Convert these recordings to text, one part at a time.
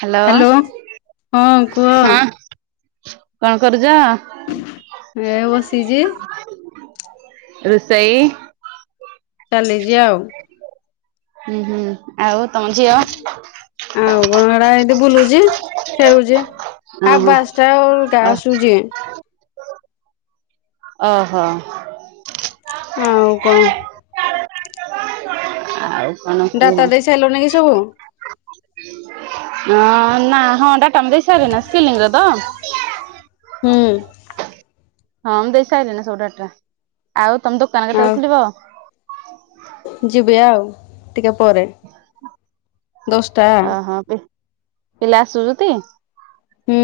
Hello hello ହଁ କୁହ ହଁ। କଣ କରୁଛ? ଏ ବସିଛି ରୋଷେଇ ଚାଲିଛି ଆଉ। ହୁଁ ହୁଁ। ଆଉ ତମ ଝିଅ? ଆଉ କଣ ହେରା ଏମିତି ବୁଲୁଛି ଓ ହୋ। ଚାଉଳ ଅଲଗା ଆସୁ ଯିଏ। ଓ ହୋ। ଆଉ କଣ? ଆଉ କଣ କୁହ? ଡାଟା ଦେଇ ସାରିଲନି କି ସବୁ ହୁଁ। ନାଁ ନାଁ ହଣ୍ଡା ଟା ମୁଁ ଦେଇ ସାଇଲେଇଁ ନା ସ୍ପିଲିଂରେ ତ? ହୁଁ ହଁ ମୁଁ ଦେଇସାରିଲେଣି ନା ସବୁ ଡାଟା। ଆଉ ତମ ଦୋକାନ ଆଉ କେତେବେଳେ ଖୋଲିବ? ଯିବି ଆଉ ଟିକେ ପରେ। ଦଶଟା ଓହୋ, ପି-ପିଲା ଆସୁଚୁତି? ହୁଁ,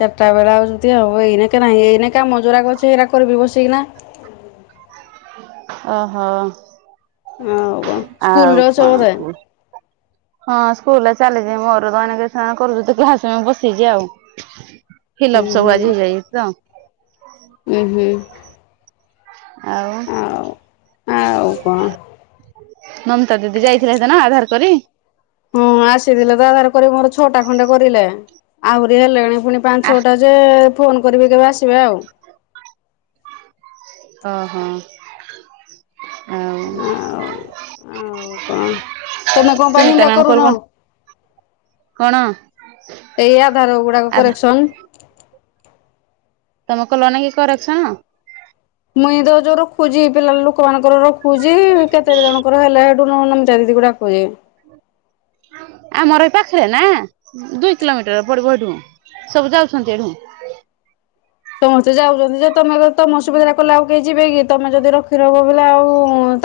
ଚାଟା ବେଳେ ଆଉ ଯଦି ହବ, ଏଇନେ କେ ନାହିଁ ଏଇନେ କାମ ଜୋରାକ ଅଛି ଏଇଟା କରିବି ବସିକିନା। ଓ ହୋ। ଆଉ କଣ ଆଉ ସ୍କୁଲରେ ଅଛ କଣ ବୋଧେ କୁଅ? ହଁ ସ୍କୁଲ୍ ର ଚାଲିଚି ମୋର [unintelligible] କରୁଚି ତ [unintelligible] ବସେଇଛି ଆଉ। ହୁଁ ଫିଲପ୍ ସବୁ ହୁଁ ଆଜି ହେଇଯାଇଛି ତ। ଉଁ, ହୁଁ। ଆଉ। ଆଉ, ଆଉ କଣ? ମମତା ଦିଦି ଯାଇଥିଲେ ସେଦିନ ଆଧାର କରି? ହଁ ଆସିଥିଲେ ତ ଆଧାର କରି ମୋର ଛଅଟା ଖଣ୍ଡେ କରିଲେ। ଆହୁରି ହେଲେଣି ପୁଣି ପାଞ୍ଚ ଆ ଛଅଟା ଯେ ଫୋନ୍ କରିବି କେବେ ଆସିବେ ଆଉ। ଓ, ହଁ ଆଉ ଓ, କଣ ତୋମେ କଣ ପାଇଁ ସୁନିତା ହିନ୍ଦା ମ୍ୟାମ୍ କଲ୍ କରୁନ? କଣ କଣ? ଏଇ ଆଧାର ଗୁଡାକ ଆଧା କରେକ୍ସନ୍। ତୋମେ କଲ ନା କି କରେକ୍ସନ? ମୁଇଁ ତ ଯୋଉ ରଖୁଛି ପିଲା ଲୋକମାନଙ୍କର ରଖୁଛି, କେତେ ଜଣଙ୍କର ହେଲା। [unintelligible] ଆମର ଏ ପାଖରେ ନା ଦୁଇ କିଲୋମିଟର ପଡିବ ଏଠୁଁ, ସବୁ ଯାଉଛନ୍ତି ଏଠୁଁ। ସମସ୍ତେ ଯାଉଚନ୍ତି ଯେ ତୋମେ ତ ତୋମ ଅସୁବିଧାଟା କଲେ ଆଉ କେହି ଯିବେ କି? ତୋମେ ଯଦି ରଖି ରହିବ ବଲେ ଆଉ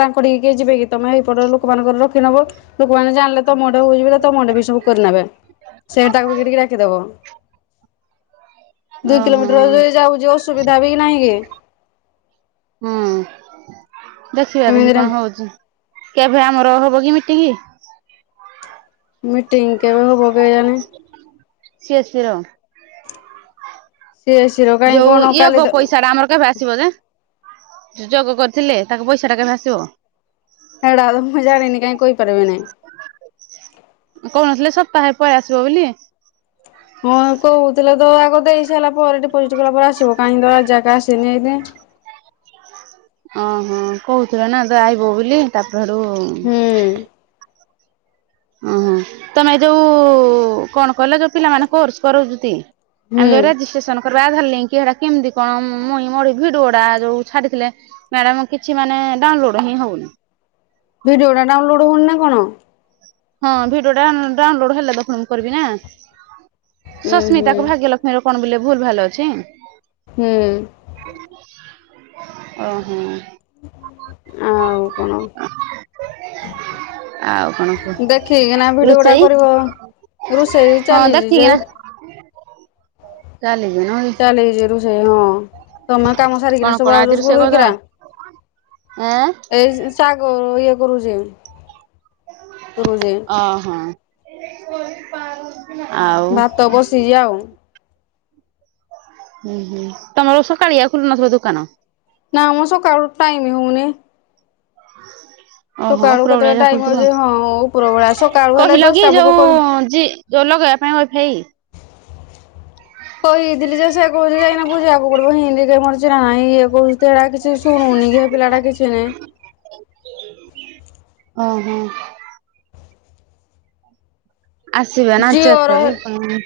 ତାଙ୍କ କୁଆଡେ କିଏ ଯିବେ କି? ତୋମେ ଏଇପଟ ଲୋକମାନଙ୍କର ରଖି ନବ, ଲୋକମାନେ ଜାଣିଲେ ତୋମ ଆଡେ ବୁଝିବେ କେ ତୋମ [unintelligible] ବି ସବୁ କରିନେବେ। ସେ ତାକୁ କିରିକି ଡାକି ଦବ। ଓ ହଁ। [unintelligible] ଯାଉଛି ଅସୁବିଧା ବି ନାହିଁ କି? ହୁଁ ଦେଖିବା ଦେଖି ଏମିତିରେ କଣ ହଉଛି, କେବେ ଆମର ହବ କି ମିଟିଂ? ମିଟିଂ କେବେ ହବ? କେଜାଣି ସିଏ ସିର ସେଷ ଯୋଉ ଇଏ ଗ-ପଇସା ଟା ଆମର କେବେ ଆସ ଆସିବ ଯେ ଯୋଗ କରିଥିଲେ, ତାଙ୍କ ପଇସା ଟା କେବେ ଆସିବ। ଏଡା ମୁଁ ଜାଣିନି କାଇଁ କହିପାରିବି ନାଇଁ। କହୁ ନଥିଲେ ସପ୍ତାହେ ପଳେଇଆସିବ ବୋଲି। ହଁ କହୁଥିଲେ ତ ଆଗ ଦେଇ ସାରିଲା ପରେ, ଡିପୋଜିଟ୍ କଲା ପରେ ଆସିବ କାହିଁକି ତ ଆ ଯାକ ଆସିନି ଏବେ। ଓହଁ, କହୁଥିଲେ ନା ଏବେ ଆଇବ ବୋଲି ତାପର ହେଠୁ ଉଁ, ହୁଁ ଓ ହଁ ତୋମେ ଯୋଉ କଣ କଲ ଯୋଉ ପିଲାମାନେ କୋର୍ସ କରଉଚୁତି। ଆମେ ଯୋଉ ହୁଁ। ରେଜିଷ୍ଟ୍ରେସନ କରିବା ଆଧାର ଲିଙ୍କ ସେଟା କେମିତି କଣ ମୁ ମୁଇଁ ମୋଡ ଏଇ ଭିଡିଓଟା ଯୋଉ ଛାଡିଥିଲେ। ମ୍ୟାଡାମ୍ କିଛି ମାନେ ଡାଉନଲୋଡ୍ ହିଁ ହଉନି। ଭିଡିଓ ଟା ଡାଉନଲୋଡ୍ ହଉନି ନା କଣ? ହଁ ଭିଡିଓ ଡାଉନୁ ଡାଉନଲୋଡ୍ ହେଲେ ତ ଫୁଣି ମୁଁ କରିବି ନା, ଉଁ ସସ୍ମିତା ହୁଁ। କୁ ଭାଗ୍ୟ ଲକ୍ଷ ମାଡାମ୍ ଫୋନ୍ କଲେ ଭୁଲ ଭାଲ ଅଛି। ହୁଁ। ଓ ହଁ। ଆଉ କଣ ଆଉ କଣ କୁହ ଦେଖି ଠିକି ନା ଭିଡିଓଟା ରୋଷେଇ କରିବ ରୋଷେଇ ହଁ ଚାଲିଛି ଯେ ଚାଲିିବ ନଇ ଏଇ ଯେ ରୁଷେଇ ହଁ। ତମେ କାମ କଣ ସାରିକିନା କଣ ସବୁ ଆଜି ଆୁଲ ରୋଷେଇ କରିଦବ ହେଇକିରା ଏଁ ଏଇ ଶାଗ ଇଏ କରୁଛି କରୁଛି। ଅ ହଁ। ଭାତ ବସେଇଛିଯ ଆଉ ହୁଁ ହୁଁ ତମର ସକାଳେଆୟ ଖୁଲୁ ନଥିଲଦୋକାନ। ନା ମୁଁ ସକାଳ ଟାଇମ ହଉନି। ହଁ [unintelligible] ଓହୋ ସକାଳୁ କେତେବେଳେ ପ୍ରଭଳିଆ ଯା ଟାଇମ ଖିବ ହଉଛି ହଁ ଉପର ବେଳା ସକାଳୁ ହେଲେ କହିଲ କି ଦଶଟା ବେଳକୁ ଯୋଉ କରି ଯି ଜୋଲଗବା ପାଇଁ ଭ ଫାଇ [unintelligible] କହିଥିଲି ଯେ ସେ କହୁଛି ଯାଇନା ବୁଝିବାକୁ ପଡିବ ହିନ୍ଦ କେୁଛି ନାାଇଁ ଏ କହୁଛି ସେଇଟା କିଛି ଏଶୁଣୁନି ଏ ପିଲା ଟା କିଛି ନାହିଁ। ଓ ହୋ। ଆସିବେ ନା ଚେକ୍ ଜିଓର କରିବେ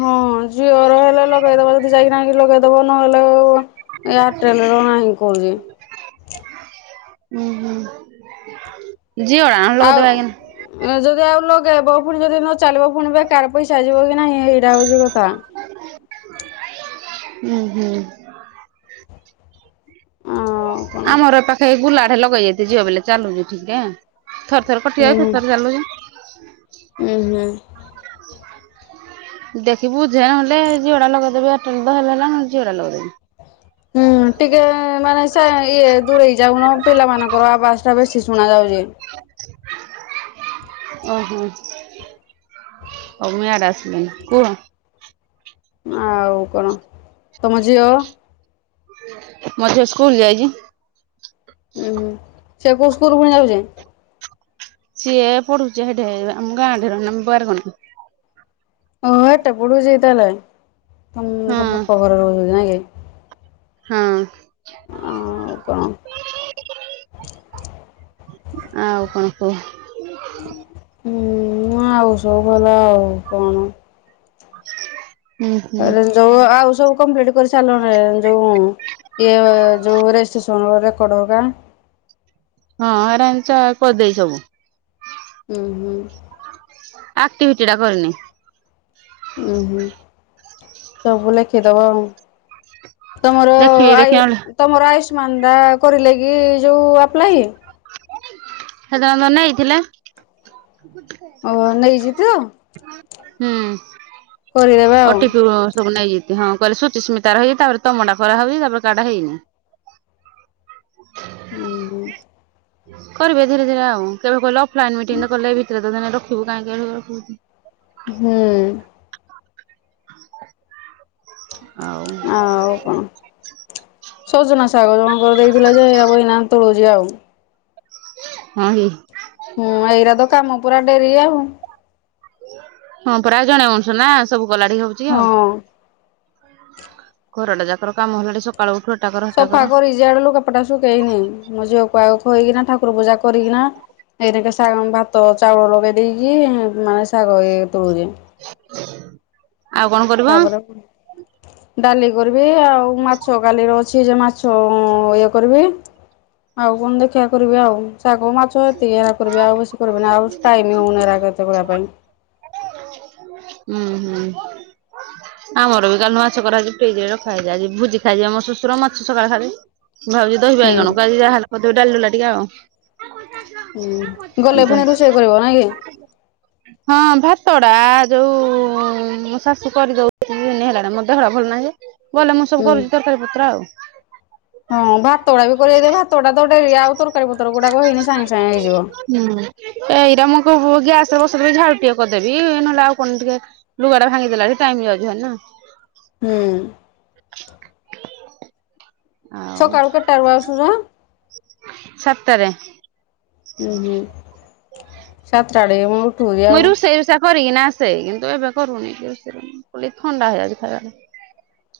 ହଁ ଝିଅର ହେଲେ ଲଗେଇଦବ ଯଦି ଯାଇକିନା ଲଗେଇଦବ ନହେଲେ ଆ ଏୟାରଟେଲର ନାହିଁ କହୁଜି। ହୁଁ, ହୁଁ ଝିଅଡା ଆଉ ଲଗେଇଦବା [unintelligible] ଯଦି ଆଉ ଲଗେଇବ ପୁଣି ଯଦି ନ ଚାଲିବ ପୁଣିି ବେକାର ପଇସା ଯିବ କି ନାହିଁ ଏଇଟା ହଉଛି କଥା। ଉଁ ହୁଁ। ଆଉ। କଣ ଆମର ଏ ପାଖ ଏଇ ଗୁଲା ଢ଼େ ଲଗେଇଜିତି ଜିଅ ବଲେ ଚାଲୁଛି ଠିକରେ ଥରେ ଥରେ କଟିଯାଉଜି ଥର ଥରେ ଚାଲୁଛି। [inaudible] ଉଁ ହୁଁ। [inaudible] ଦେଖି ବୁଝେ ନହେଲେ ଜିଓ ଡା ଲଗେଇଦେବି ଏୟାରଟେଲ ଦ ହେଲାନା ଜିଓ ଡା ଲଗେଇଦେବି। ହୁଁ ଟିକେ ମାନେ ସେ ଇଏ ଦୂରେଇ ଯାଉନ ପିଲାମାନଙ୍କର ଆବାଜ ଟା ବେଶୀ ଶୁଣା ଯାଉଚି। [inaudible] ଓହୋ ହଉ ମୁଁ ଇଆଡ଼େ ଆସିଲିଣି କୁହ ଆଉ କଣ ତମ ଝିଅ। ମଧ୍ୟ ସ୍କୁଲ ଯାଇଜି। ଉୁଁହୁ ସେ କଉ ସ୍କୁଲ ପୁଣି ଯାଉଯି। ସିଏ ପଢୁଚି ହେଢେ ଆମ ଗାଁ ଠାରୁ ବାରଗଣ ଓଁ ହେଟେ ପୁଡୁଯି ତାହେଲେ ତମ ହଁ କଟକ ରେ ରହୁଜ ନାଇଁ କି। ହଁ। ଆଉ କଣ। ଆଉ କଣ କହ? ହୁଁ ଆଉ ସବୁ ଭଲ ଆଉ କଣ। [inaudible] ହୁଁ ଯୋଉ ଆଉ ସବୁ କମ୍ପ୍ଲିଟ କରି ସାରିଲନେ ଯୋଉ [unintelligible] ହଁ ହେରା ହିନ୍ଦି ଚା କରିଦେଇଚି ସବୁ। ଉଁ ହୁଁ। ଆକ୍ଟିଭିଟି ଟା କରିନି। ଉୁଁ ହୁଁ ସବୁ ଲେଖିଦବ ଆଉ। ତମର ଦେଖିବି ଦେଖି ଆଉ। ନହେଲେ ତମର ଆୟୁଷ୍ମାନ ଟା କରିଲେ କି ଯୋଉ ଆପ୍ଲାଏ। ସେଇଟା ଆମର‌ ନେଇଥିଲେ। ଓହୋ ନେଇଛି ତ ହୁଁ କରିଦେବେ ଆଉ ଓଟିପି ବ ସବୁ ନେଇଚନ୍ତି ହଁ କୁଆଡେ ସୁଚିସ୍ମତା ର ହେଇଯାଇଚି ତା ପରେ ତମ କାମ କୁଆଡେ ହଉଛି କାର ଟା ହେଇନି। ହୁଁ। କରିବେ ଧୀରେ ଧୀରେ ଆଉ କେବେ କହିଲେ ଅଫଲାଇନ ମିଟିଂ କଲେ ଭିତରେ ତ ଦିନେ ରଖିବୁ କାହିଁ କେ ହୁଁ। [unintelligible] ଆଉ। ଆଉ କଁ। ସଜନା ଶାଗରେ କଁ କରିଦେଇ ଥିଲା ଯେ ଦେଇଥିଲେ ଯେ ଏଇରାକ ଏଇନା ତୋଳୁଜି ଆଉ। ହଁ କି। ହୁଁ ଏଇରା ତ କାମ ପୁରା ଡେରି ଆଉ। ହଁ ପରା ଜେଣେ ମଣିଷ ନା ସବୁ କଲାଢ଼ିକି ହଉଚି ଆଉ। ହଁ। ଘରଟା ଯାକର କାମ ହେଲାଣି ସ ସକାଳୁ ଉଠୁ ହେଟା କ ସଫା କରିଯି ଯେ ସିଆଡେ ଲଗାପଟା ଶୁଖେଇନି ମୋ ଝିଅ କୁ ଆଗ ଖୁଆଇକିନା ଠା ଠାକୁର ପୁଜା କରିକିନା ଏଇରେକେ ଶା ଭାତ ଚାଉଳ ଲଗେଇ ଦେଇକି ଏଇନା ଶାଗ ଇଏ ତୋଳୁଛି। [unintelligible] ଆଉ କଣ କରିବ? ତାପରେ ଡାଲି କରିବି, ଆଉ ମାଛ କାଲି ର ଅ ଅଛି ଯେ ମାଛ ଇଏ କରିବି ଆଉ କଣ ଦେଖିବା କରିବି ଆଉ। ଶାଗ, ମାଛ ଏତିକି ହେରା କରିବି ଆଉ ବେଶୀ କରିବିନି ଆଉ ଟାଇମ ହଉନି ଏରାକ ଏତେ କରିବା ପାଇଁ। ଉଁ ହୁଁ। ଆମର ବି କାଲି ଠୁ ମାଛ କରା ହେଇକି ଫ୍ରିଜ ରେ ରଖା ଆଜି ଭୋଜି ଖାଇ ଯିବେ ମୋ ଶୋଶୁର ମାଛ ସକାଳେ ଖାଇବେ। ମୁ ଭାବୁଛି ହୁଁ ଦହିବାଇଗଣ କୁ ଆଜି ଯା ହେଲେ କରିଦେବି ଡାଲି ଡୁଲା ଟିକେ ଆଉ। [unintelligible] ହୁଁ, ଗଲେ ପୁଣି ରୁଷେଇ କରିବ ନାଇଁ କି। ହଁ, ଭାତଡା ଯୋଉ ଶାଶୁ କରିଦଉ ହେଲାଣି ମୋ ଦେହଟା ଭଲ ନାହିଁ ଯେ ଗଲେ, ମୁଁ ସବୁ ହୁଁ। କରୁଛି ତରକାରୀ ପତ୍ର ଆଉ। ହଁ, ଭାତ ଗୁାଡା ବି କରବେ ଯେ ଭାତ ଗୁଡା ତ ଡେରି ଆଉ ତରକାରୀ ପତର ଗୁଡାକ ହେଇନେ ସାଙ୍ଗେ ସାଙ୍ଗେ ହେଇଯିବ। ହୁଁ, ତ ଏଇରାକ ମୁଁ କ ଗ୍ୟାସ ରେ ବସେଇଦେଲେ ଝଅଟି ଟିକେ କରିଦେବି ନହେଲେ ଆଉ କଣ ଟିକେ। ଲୁଗାଟା ଭାଙ୍ଗିଦେଲା ବି ଟାଇମ ଯାଉଛି ଭାରି ନା। ହୁଁ। ଆଉ ସକାଳୁ କେତେଟାରୁ ଆସୁଛ? ସତରେ। ଉଁ ହୁଁ ‌ସାତ ଟା ଠେ କଁ ଉଠୁଚି କି ମୁଇଁ ଆଉ। ରୋଷେଇ ରୁଷା କରିକିନା ଆସେ କିନ୍ତୁ ଏବେ କରୁନି ରୋଷେର କରୁନି ମୁଁ କହିଲି ଥଣ୍ଡା ହେଇଯାଉଛି ଖାଇଲାଠୁ।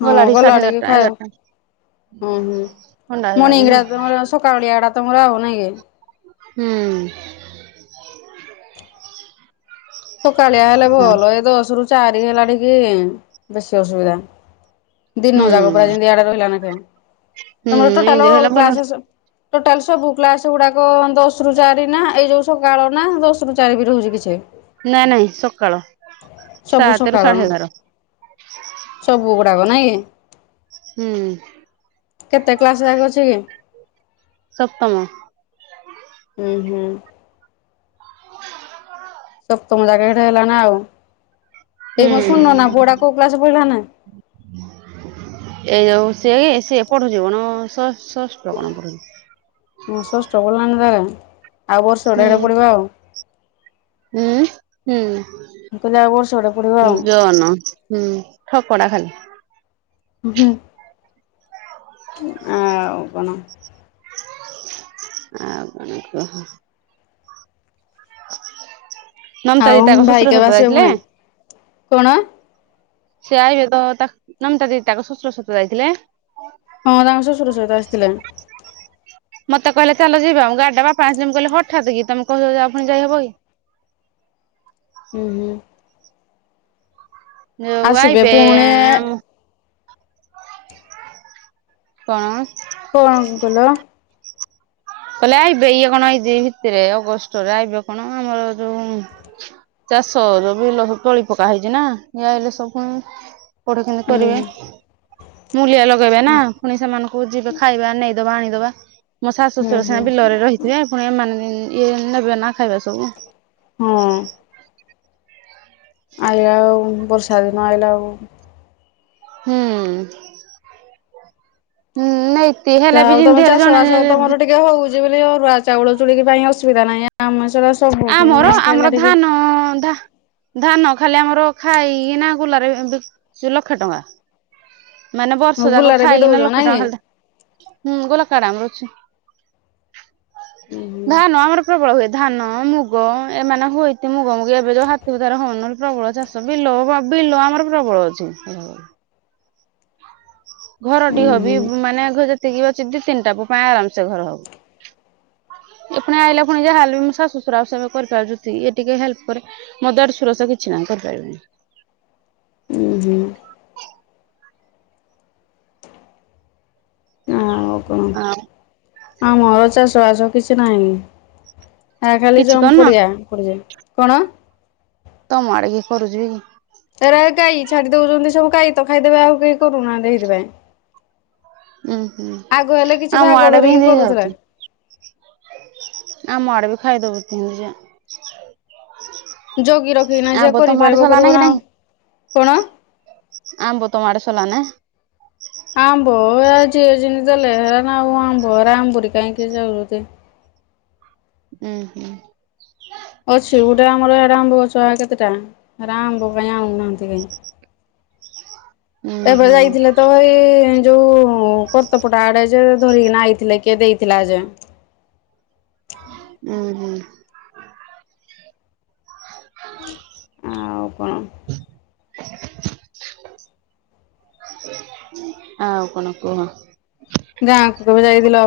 ହଁ ଗଲାଢି ଗଲା ସାଢେ ଟିକେ ଏଗାରଟା ଖାଇ ହୁଁ ଏଗାରଟା ଥଣ୍ଡା ହେଇଯାଉଛି ନା। ସକା‌ ଓଳିଆ ଟା ତୁମର ଆଉ ନାଇଁ କି। ହୁଁ। ସକାଳିଆ ହେଲେ ଭଲ। ଏ ଦଶ ରୁ ଚାରି ହେଲା ଟିକି ବେଶୀ ଅସୁବିଧା। ଦିନ ଯାକ ପୁରା ହୁଁ ଯେମତି ଇଆଡେ ରହିଲା ନେଖେ ହୁଁ ତମର ଟୋଟାଲ ଏମିତି ଅଲ୍ ରହିଲେ ଭଲ କ୍ଲାସ ସେ ଟୋଟାଲ ସବୁ କ୍ଲାସ ଗୁଡାକ ଦଶ ରୁ ଚାରି ନା ଏଇ ଯୋଉ ସକାଳ ନା ଦଶ ରୁ ଚାରି ବି ରହୁଛି କିଛି ନାଇଁ ନାଇଁ, ସକାଳ ସବୁ ସାତ ରୁ ସକାଳ ସାଢ଼େ ନା? ଏଗାର। ସବୁ ଗୁଡ଼ାକ ନାଇଁ। ହୁଁ କେତେ କ୍ଲାସ ଯାକ ଅଛି କି? ସପ୍ତମ। ହୁଁ ହୁଁ। [unintelligible] ତମ ଜାଗା ହେଲା ନାଁ ଆଉ ହୁଁ ଏଇ ଶୁନ୍ ନନା ପଡା କୋଉ କ୍ଲାସ୍ ପଢିଲା ନାଁ। [unintelligible] ଏଇ ଯଉ ସିଏ ସିଏ ପଠୁଛି କଣ ଷଷ୍ଠ କଣ ପଢୁଛି। ପୁଅ ଷଷ୍ଠ ପଡିଲାଣିି ରେ ଆଉ ବର୍ଷ ହୁଁ ଅଢେ ପଡିବ ଆଉ। ହୁଁ ମୁଁ କହିଲି ଆଉ ବର୍ଷ ଟେ ପଢିବ ହୁଁ ଆଉ। ଜନ [unintelligible] ହୁଁ ଠକଡ଼ା ଖାଲି। ହୁଁ ଆଉ କଣ? ଆଉ କଣ କହ? ଆଉ ନମତାଦି ତାଙ୍କ ଭାଇ ଶ୍ୱଶୁର କେବେ ଘରକୁ ଆସିବେ ଯାଇଥିଲେ। ପୁଣି? କଣ? ସେ ଆଇବେ ତ ତା ନମିତା ଦିଦି ତାକୁ ଶ୍ୱଶୁର ଶଶୁର ଯାଇଥିଲେ। ହଁ ତାଙ୍କଶ୍ୱଶ୍ୱୁର ସହିତ ଆସିଥିଲେ। ମତେ କହିଲା ଚାଲ ଯିବା ଗଡା ପାଞ୍ଚ ଦିନ କହିଲେ ହଠାତ୍ କି ତମେ କହିବ ଯ ଆଉ ଯାଇହବ କି। ହୁଁ ହୁଁ। ଏୱଇ ଆସିବେ ପୁଣି ବେଇଆମ୍ [unintelligible] କଣ? କଣ କଲ? କହିଲେ ଆଇବେ ଇଏ କଣ ଏଇ ଭିତିରେ ଅଗଷ୍ଟରେ ଆଇବେ କଣ ଆମର ଯୋଉ ଚାଷ ଜମି ଲ ତଳି ପକା ହେଇଚି ନାଁ ଇଆ ହେଲେ ସବୁ ପଢ କିି ହୁଁ କରିବେ ମୁଲିଆ ଲଗେଇବେ ନାଁ। ପୁଣି ସେମାନଙ୍କୁ ଯିବେ ଖାଇବା ନେଇଦବା ଆଣିଦବା ମୋ ଶାଶୁ ହୁଁ ଶଶୁର ସିନା ହୁଁ ବିଲରେ ରହି ଇ ଏ ପୁଣି ଏମାନେ ଇଏ ନେବେ ନାଁ ଖାଇବା ସବୁ। ହଁ ଆଇଲା ଆଉ ବର୍ଷାରେ ନ ଆଇଲା ଆଉ। ହୁଁ ହୁଁ ନାଇ ଯିଏ ହେଲେ ବି ଯେମିତିରେ ଜଣେ ଇଏ ହଉଚି ବୋଲି ଅରୁଆ ଚାଉଳ ଚୁରୁକି ପାଇଁ ଅସୁବିଧା ନାହିଁ ଆଉ। ଆମେ ସିନା ସବ୍ ଆମର ଆମର ଧାନ ଧା ଧାନ ଖାଲି ଆମର ଖାଇକି ନାଁ କୁଲାରେ ଲକ୍ଷେ ଟଙ୍କା। ମାନେ ବର୍ଷ ଯାକ ଗୁଲାରେ ବି ଖାଇକିନା ଦଉଛ ଲକ୍ଷ ନାଇଁ କି? ଟଙ୍କାଖା ହୁଁ ଗୋଲା କାଡା ଆମର ଅଛି ଉଁ ହୁଁ ଧାନ ଆମର ପ୍ରବଳ ହୁଏ। ଧାନ ମୁଗ ଏମାନେ ହୁଇତ ମୁଗ ମୁଗ ଏବେ ଯୋଉ ହାତୀଉ ଧାର ହଉନହଲେ ପ୍ରବଳ ଚାଷ। ତବିଲୋ ବିଲ ଆମର ପ୍ରବଳ ଅଛି‌। ଉଁ ହୁଁ ଘରଢ଼ିହବି ମାନେ ଆଙ୍କ ଯେତିକି ବି ତିନିଟା ପୁଅ ଆରାମସ ଘର ହବ। ଏ ପୁଣି ଆଇଲା ପୁଣି ଯାହା ହେଲେ ବି ମୋ ଶାଶୁଶଶୁର ଆଛି ନ୍ତି କରିପାରାନ୍ତି ଟିକେଇଏ ଟିକେଏ ହେଲ୍ପ କରେ। ମୋ ଦେଢଶୁର ସେ କିଛି କାମ କରିପାରିବିନି। ହୁଁ ହୁଁ। ଆଉ କଣ ଆଉ ଆମର ଚାଷ ବାସ କିଛି ନାହିଁ। ଆ ଖାଲି କିଛି ଜମି କରୁନ ପଡିଆ ପଡିଛି କଣ? ତମଆଡେ କି କରୁଛି କି? ଏରା ଗାଈ ଛାଡି ଦଉଛନ୍ତି ସବୁ ଗାଈ ତ ଖାଇଦେବେ ଆଉ କେହି କରୁନାହନ୍ତି ସେଇଥି ପାଇଁ। ଉୁଁ ହୁଁ ଆଗ ହେଲେ କିଛି ଆମ ଭାଗ ଆଡେ ବି ଧରିକି ହେନ୍ତି ହେଇଯାଉଛି କରୁଥିଲେ। ଆମ ଆଡେ ବି ଖାଇ ଦଉଛନ୍ତି ଯେ। ଜଗି ରଖିକି ନା ଯିଏ ଆମ୍ବ ତମ ଆଡେ କରିପାରିବ ସଲାନା କରିବ କି ନା ଆଉ ନାହିଁ କଣ? ଆମ୍ବ ତମଆଡେ ସରିଲାଣି ନା। ଆମ୍ବ [unintelligible] କିଏ ଯାଉଛନ୍ତି? ଉଁ ହୁଁ। ଅଛି ଗୋଟେ ଆମର ଆରେ ଆମ୍ବ ଗଛ କେତେଟା ଆମ୍ବ ପାଇଁ ଆଣୁନାହାନ୍ତି କାଇଁ। ହ ଏବେ ଯାଇଥିଲେ ତ ଏଇ ଯୋଉ କର୍ତ୍ତପଟା ଆଡେ ଯେ ଧରିକି ନା ଆଇଥିଲେ କିଏ ଦେଇଥିଲା ଯେ। ହୁଁ ହୁଁ। ଆଉ କଣ? ଆଉ କଣ କୁହ? ଗାଁକୁ କେବେ ଯାଇଥିଲ?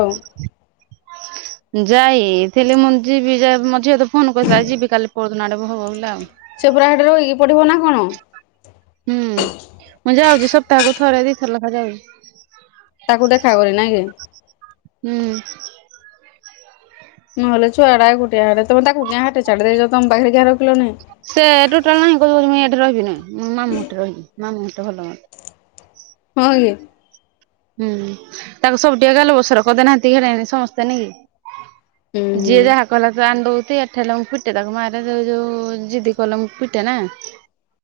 ଯାଇଥିଲି ମୁଁ ଯିବି ଯାଇ ମୋ ଝିଅବତ ଫୋନ କରିଥିଲା ଯିବି କାଲି ପରଦିନ ଆଡକୁ ହବ ବୋଲେ ଆଉ। ସେ ପୁରା ସେଠି ରହିକି ପଢିବ ନା କଣ? ହୁଁ ମୁଁ ଯାଉଛି ସପ୍ତାହକୁ ଥରେ ଦିଥର ଲେଖା ଯାଉଛି। ତାକୁ ଦେଖା କରେ ନାଇଁ କି? ହୁଁ। ନହେଲେ ଛୁଆଡା ଏକୁଟିଆ ସେଠି। ତମେ ତାକୁ କିଆଁ ସେଠି ଛାଡ଼ି ଦେଇଛ ତମ ପାଖରେ କିଆଁ ରଖିଲନି? ସେ ଟୋଟାଲ ନାହିଁ କହୁଚି ମୁଁ ଏଠି ରହିବି ନାହଁ ମାମୁଁଘରେ ରହିବି ମାମୁଁ ଘରେ ଭଲ ମୋର। କହନି। ହୁଁ ତାକୁ ସବୁ ଟିକେ ଗେଲ ବସର କରିଦେନାହାନ୍ତି ଆର ଟିକେ ସମସ୍ତେ ହୁଁ ନେଇକି। ଯିଏ ହୁଁ। ଯାହା କହିଲା ଆଣ ଦଉଛି ଏଠି ହେଲା ମୁଁ ପି ଏଠି ହେଲା ବେଳକୁ ମାରେ ଯୋଉ ଜିଦି କଲେ ମୁଁ ପିଟେ ନା।